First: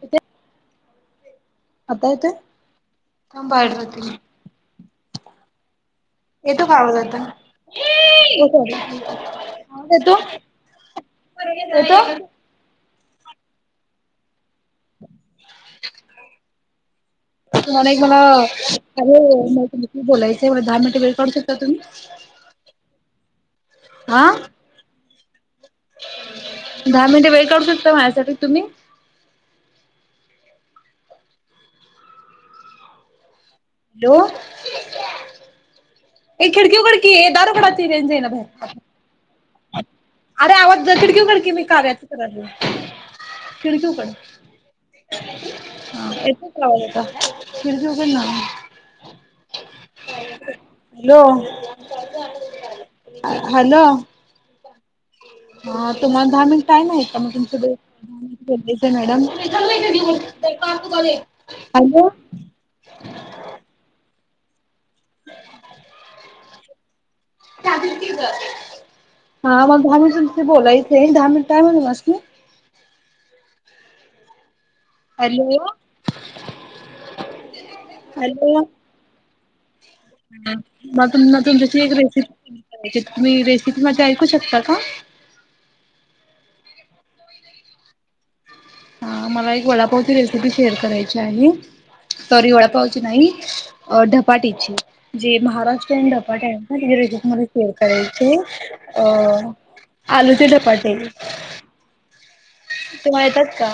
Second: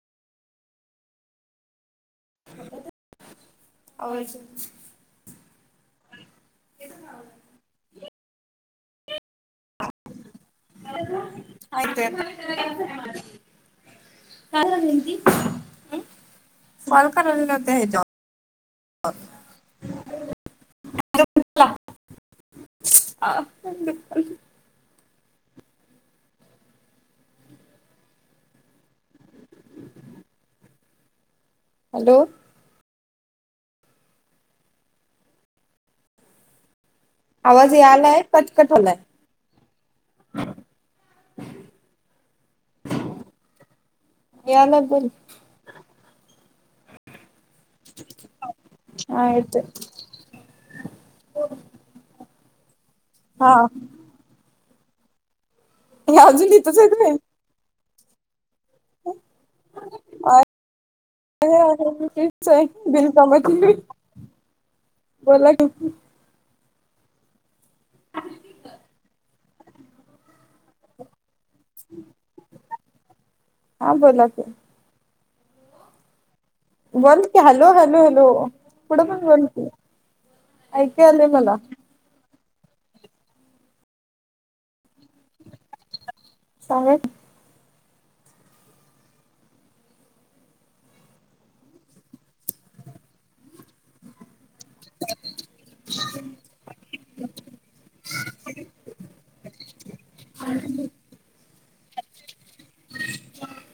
त आता येतंय ांबा अडवती आवाज येतो खाव जात ो आत कॉल करायला नव्हते ह्याच्यावर. मला अर बोलायचंय मला दहा मिनिट वेळ करू शकता तुम्ही हा दहा मिनटे वेळ करू शकता माझ्यासाठी तुम्ही हॅलो हॅलो एक खिडकी खडकी आवाज हे आलाय कटकट होलाय अरे आवाज खिडकीकड कि मी काव्याच कला खिडकीकड यालाय बोल ह येत कावा का फिर हॅलो हा येतोय हा हॅलो हा हे तुम्हाला दहा अजून मिनिट इथंच टय आहेत नाही व्हय. का मग तुमच्याडे हम् मॅडम हॅलो बिनकामाची बोला क हा मग धाम बोलायचे धा काय म्होल बस म हा बोलाच हॅलो बोल की हलो हलो हलो पुुड पन बोल की ऐकू मात यालय म मला तुमच्याशी रेसिप तुम्ही रेसिपीमध्येध्ये ऐकू शकता का सांग हा मला एक वडापावची रेसिपी शेअर करायची आहे सॉरी वडापावची नाहीअ डप धपाटीची जे महाराष्ट्रीयन धपाटे आहेत ना रेसिप मध्ये शेअर करायचे अ आलूचे धपाटे. तुम्हा येतात का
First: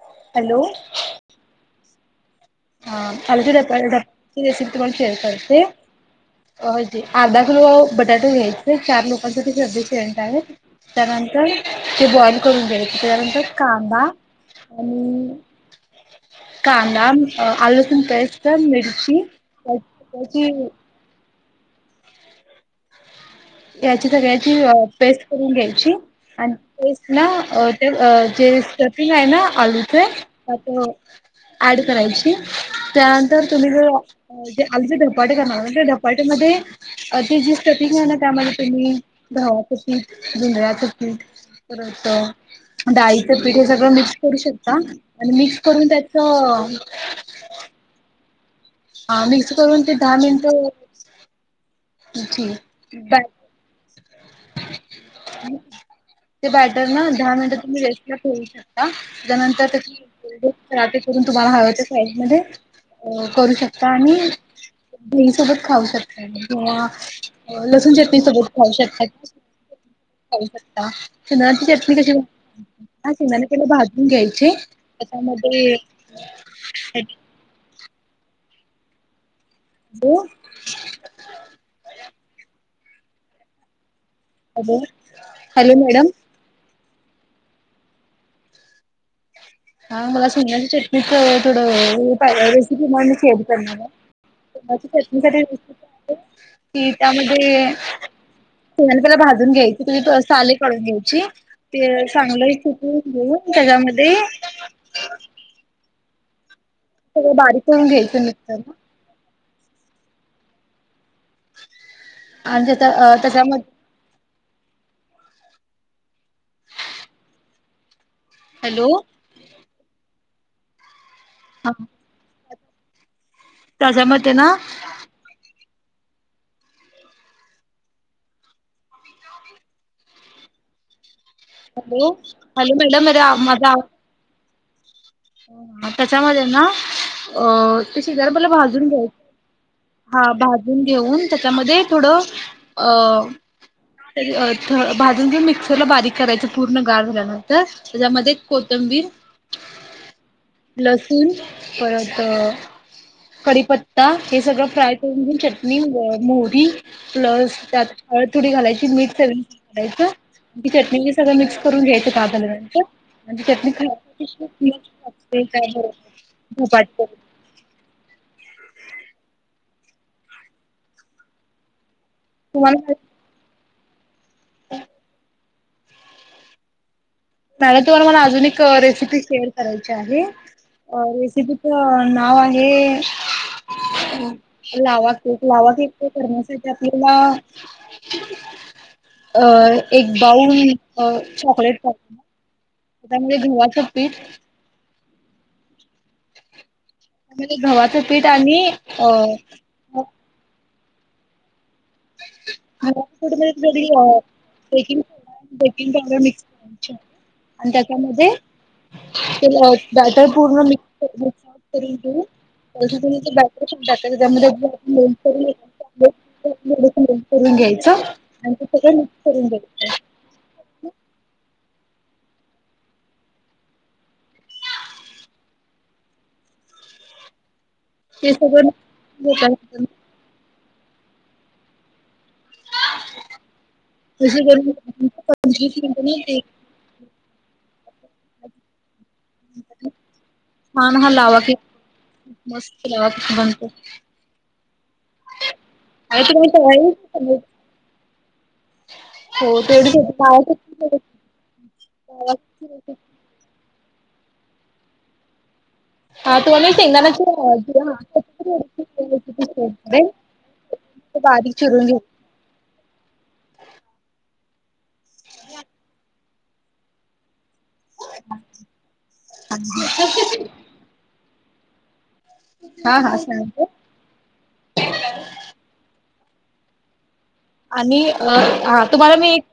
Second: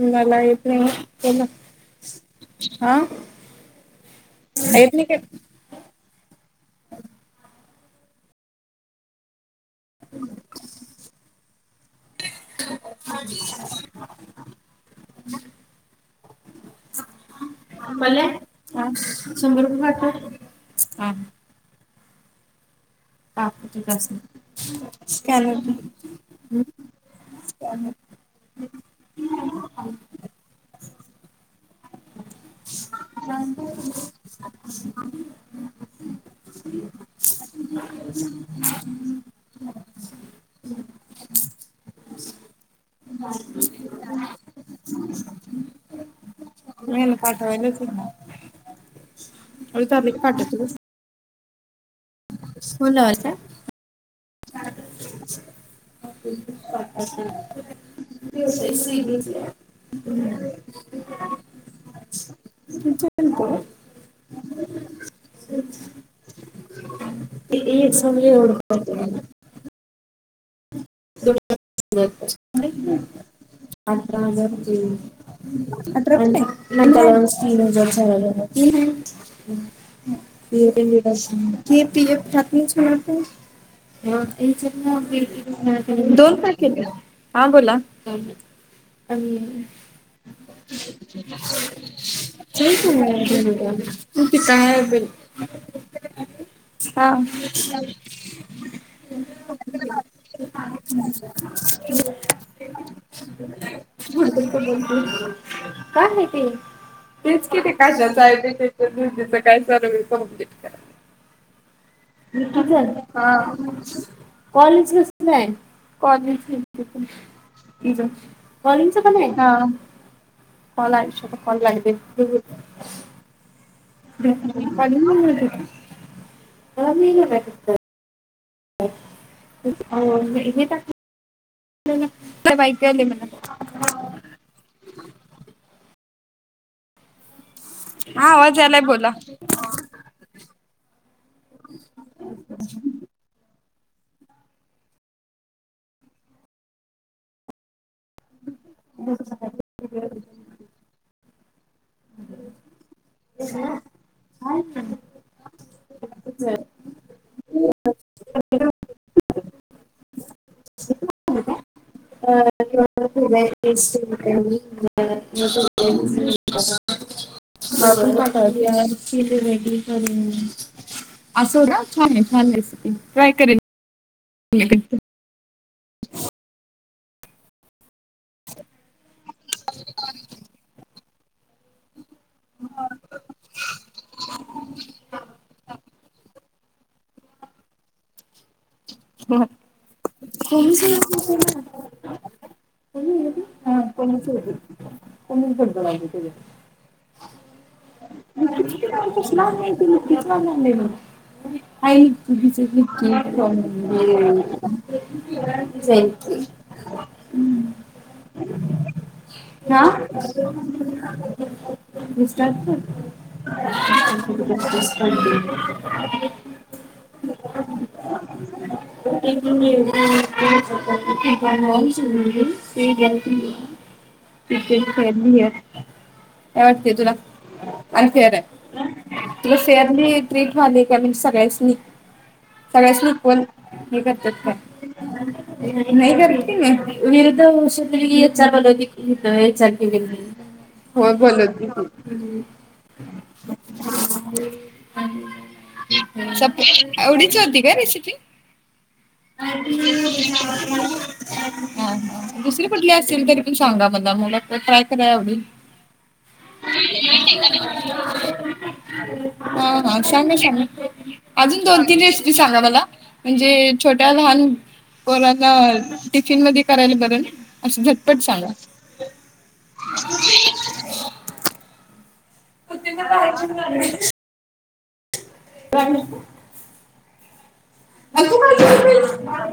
मला येत नाही [inaudible] [unintelligible] हा अ अलजरत अलडक ची रेसिपी येत तुम्हाला नाही शेअर काय? करते. अ होती आधा गुलु बटाटो घ्यायचे चार लोकांचे. [inaudible] ते बॉइल करून घ्याच त्याच्यानंतर कांदा आणि कांदा अ आल लसुन मला पेस्ट हा मिरची शंभर रुपये पाठव. त्याची हा पाठवते याची त्यासनी. सगळ्याची अ पेस्ट करून स्कॅनर दे घ्यायची आणि पेस्ट ना स्कॅनर ते जे स्टफिंग आहे ना आलूचे त्यात ऍड करायची त्यानंतर तुम्ही जर जे आलुचे धपाटे करणार आहे ते धपाट्यामध्ये ते जे स्टफिंग आहे ना त्यामध्ये तुम्हीगव्हाचं पीठ जोंधळ्याचे पीठ द परत डाळीचं पीठ हे सगळं मिक्स करू शकता आणि मिक्स करून त्या तो मन प हा मिक्स करून ते दहा मिनिट जी फोन बॅट लावायचा ते बॅटर न दहा मिनट तुम्ही रेस्टला ठेवू शकता त्यानंतर त्याचे पराठे करून तुम्हाला हवच्या साईज मध्ये करू शकता आणि घी सोबत खाऊ शकता तुम्ही वाह लसूण चटणी सोबत खाऊ शकतात. काही पन हा शेंगदाणे पहिले भाजून अठरा घ्यायचे हजारठ त्याच्यामध्ये तीन हजार झालेलं हम् हॅलो ती ऎकटी ऎक खाती ती मारपीट ह ज हॅलो म हॅलो ह मॅडम दोन हा बोला हा मला सोंगची चटणीच थोडहि रेसिपी म्ह मी शेअर करणार ते काय सोंगची बिल चटणी सा रेसिप आहे की हा त्यामध्ये सने पला भाजून घ्यायची त त साले काढून घ्यायची ते चांगलं चिकवून घेऊन त्याच्यामध्ये बोल काय माती सगळं तेच बारीक किती करून काशाच घ्यायचं आहे मिक्सरला ते्यझ काय चालू कंप्लीट करा आणि त्याच्या त्याच्यामध्ये मठच कॉलेज क नाही कॉलेज हॅलो बॉलंच पण आहे ना पलायच म कण हा लागे त्याच्यामध्ये ना [inaudible] [inaudible] [inaudible] नेहमीच हॅलो हॅलो मॅडम अरे म्हणा माझा आवाज हो तेच्यामध्ये ना अ ते हा [inaudible] पहिला आवाज यालाय भाजून बोला. घ्यायच हा भाजून घेऊन त्याच्यामध्ये थोडं अ ते अ थ भाजून त मिक्सरला बारीक करायचं पूर्ण गार झाल्यानंतर त्याच्यामध्ये कोथंबीर लसुून परत कढीपत्ता हे सगळं फ्राय करून घेऊन चटणी मोहरी प्लस त्यात हळद थोडी घालायची मीठ चवीनुसार घायचं म्ह चटणी सगळं मिक्स करून घ्यायचं [inaudible] [inaudible] [inaudible] [inaudible] [inaudible] [inaudible] [inaudible] [inaudible] असो ना छान आहे छान तुम्हाला रेसिपी ट्राय करेन [inaudible] घेतली मॅडम तुम्हाला मला अजून एक रेसिपी शेअर करायची आहे अ रेसिपी च ना नाव आहे लावा केक लावा केक ते करण्यासाठी आपल्याला अ एक बाऊल चॉकलेट पाह [inaudible] [inaudible] त्यामध्ये गव्हाचं पीठ आणि लिपस्टिकची काय अ कसं लावून नाही ती लिपस्टिक लावून आणली मी. [inaudible] ती अ बेकिंग सोडा आणि बेकिंग पावडर मिक्स करायची आहे आणि त्याच्यामध्ये ते ना बॅटर पूर्ण मिक्स मिक्स आउट करून घेऊन रिस्टार्ट कर त्याच्यातून ते बॅटर पण टाकायचं त्यामध्ये जे आपण लोणचं करून थोडंसं लोण करून घ्यायचं आणि ते सगळं मिक्स करून घ्यायचं [inaudible] [inaudible] [unintelligible] काय वाटतेय तुला [unintelligible] ते ते सगळं शेअर्ली ट्रीट झाले का मी सगळ्यास्नी सगळ्या सुट पण हे करतात तशी का करून पंचवीस नाही मिनिटांनी ते करते ना विरुद्ध तरी हे चालवलेली [inaudible] [unintelligible] आवढीच छान हा लावा केक खूप मस्त लावा केक बनतो आणि तुम्ही तव्यावर होती काय रेसिपी [unintelligible] हो ह तेवढीच होती गावाकडची ह दुसर कुटली गावाकडची असेल तरी सांगा मला मुलं तर ट्राय कराया आवडेल. हा तुम्हाला शेंगदाण्याची हा हा सांगा सांग बारीक अजून दोन चिरून घेऊ तीन रेसिपी सांगा मला म्हणजे छोट्या लहान कोणाच टिफिन मध्ये करायला बरं नाय म अशी झटपट सांगा. [inaudible] हा हा सांगते [unintelligible] राण आणि हा तुम्हाला मी एक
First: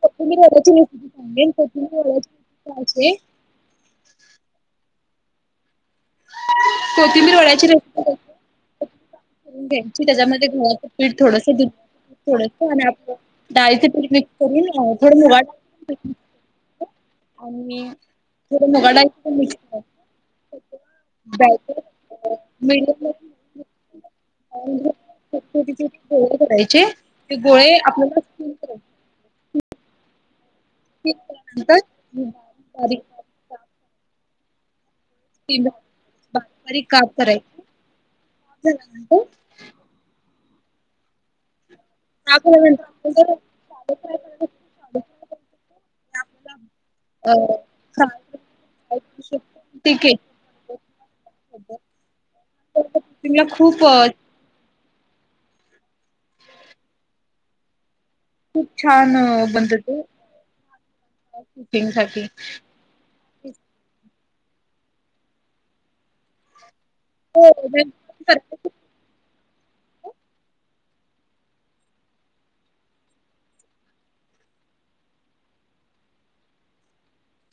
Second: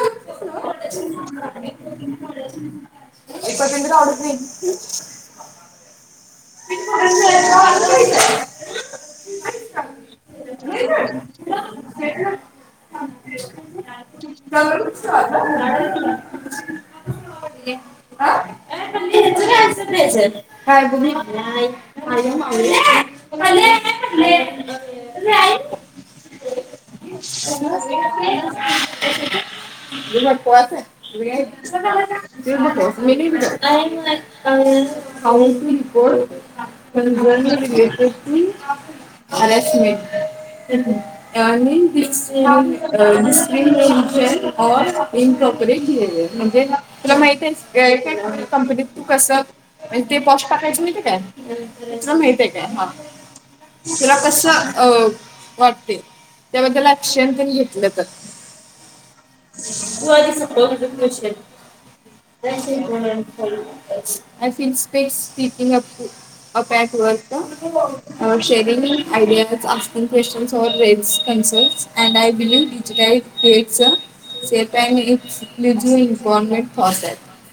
कोथिंबीरवडची रेसिपी सांगेन [unintelligible] [inaudible] कोथिंबीर वड्याची रेसिपी [inaudible] घ्यायची त्याच्यामध्ये गव्हाचे पीठ थोडस दुध थोड. करून थोडं मुगाड आणि काय थोडं मुगाडाळीचं मिक्स करायचं बॅटर मिडियम [unintelligible] गोळे करायचे. ते गोळे आपल्याला न स्टीम करायचे [unintelligible] ह स्टीम केल्यानंतर [unintelligible] बारीक बारीक तु त स्टीम म बारीक बारीक [unintelligible] काप करायचे अ अअ काप अरस्टमेंट एवनी. झाल्यानंतर काप झाल्यानंतर आपण जर शालो फ्राय करायचं असेल तर इनपॉपरेट म्हणजे तुला माहित शालो आहे काय फ्राय करू शकतो ते आपल्याला अ फ्राय कंपनीत फ्राय तू करू कस शकतो ते केक पॉस्ट टाकायच माहिेत हाय काय तुला माहित आहे का कोथिंबीर खूप तुला कसं. अ वाटते. त्याबदल आकशन तेन घेतलं त. खूप छान बनतं ते तू आधी सपव तो विषय कुकिंग साठी त्याशिवाय मिळणार हो नाही. फ इ स्पेस सि अ [unintelligible] अस प क्वेशचन्सवररे [unintelligible] व्हव्हमे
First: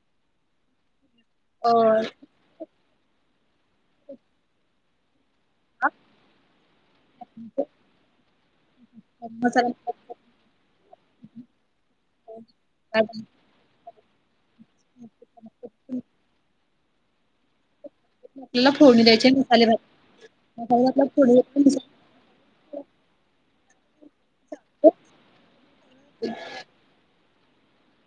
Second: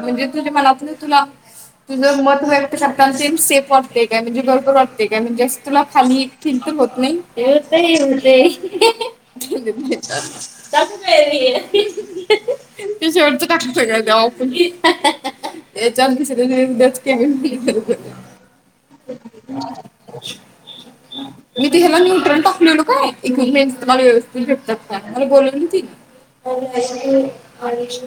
म्हणजे तुला म्हणजे त म [unintelligible] तुला अ, तुझं मत व्य ात सेम सेफ वाटते काय म्हणजे घरोबर वाटते म्हणजेस् तुला खाली खिंत होत नाही. मसाला तु शेवटच टाक सगळं. म्याव चांग स त [unintelligible] त्याय [unintelligible] आपल्याला फोडणी द्यायचे मसाले भात मसाल्याला फोडणी. Equipments knowledge. ती भेटतात फार मला बोलल्याली ती. आणिश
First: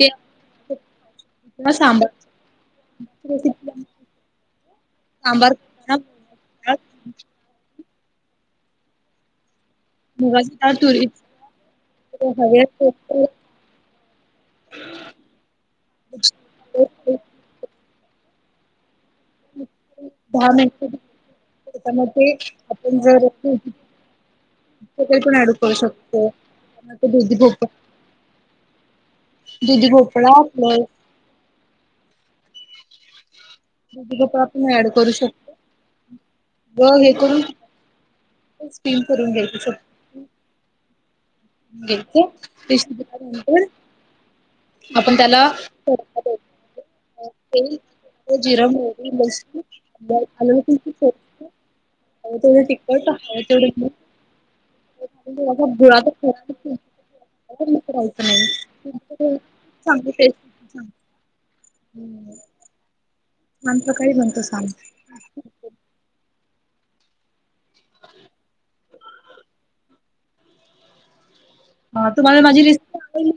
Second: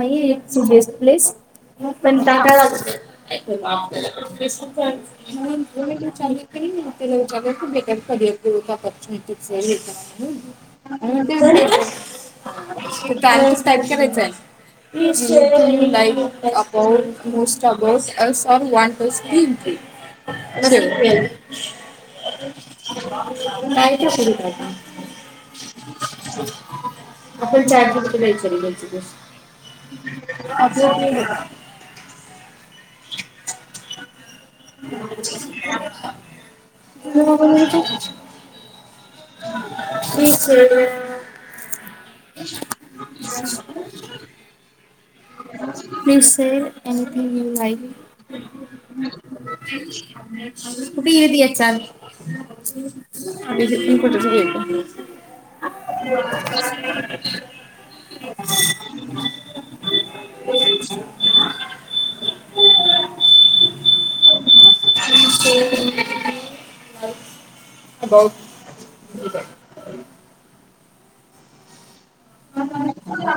ते नाहीस् किंवा प्लेस सांबार पण का काय रेसिपी [unintelligible] सांबार सेकंड करताना करिअर ग्रोथ पॉर्च्यनिटी मुगाची डाळ तुरीची ते हळद पॅरंटस टाईप करायच आहे लाईक अबाउट मोस्ट अबाउट अ स वा काय दहा मिनिट त्याच्यामध्ये का काही पण डू करू शकतो दुध भोप आपण चार दिवसाला विचारू याची गोष्ट दुदी गोपळा असलं आपण ऍड करू शकतो ह [inaudible] स्िम करून घ्याय त स घ म्ह आपण त्याला please sir anything you like जिरस तेवढ कुठे गेली याच्यात तट तेवढु रायचं नाहीग आम त काही बनतो सग ब हा तुम्हाला माझी रिस्ट आवली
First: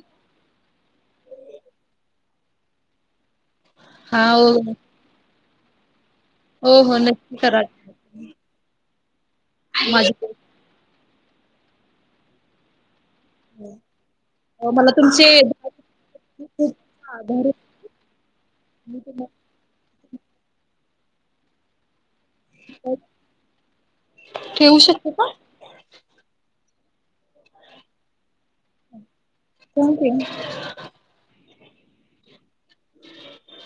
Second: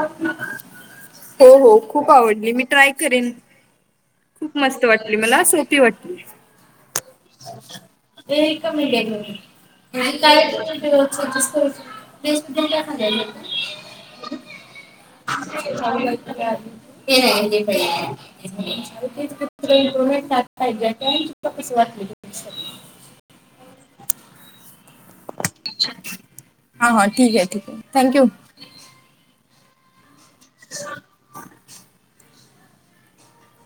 हो हो खूप आवडली मी ट्राय करेन हा खूप मस्त वाटली मला वाट हो हो नक्की करा माझी हम काय सस् मला ते तुमचे नाही आभारी आहे. हे मी [inaudible] तुम्हाला क वा हो ठेवऊ शकत का हा हा ठीक आहे ठीक आहे थँक्यू कोणती [inaudible] ह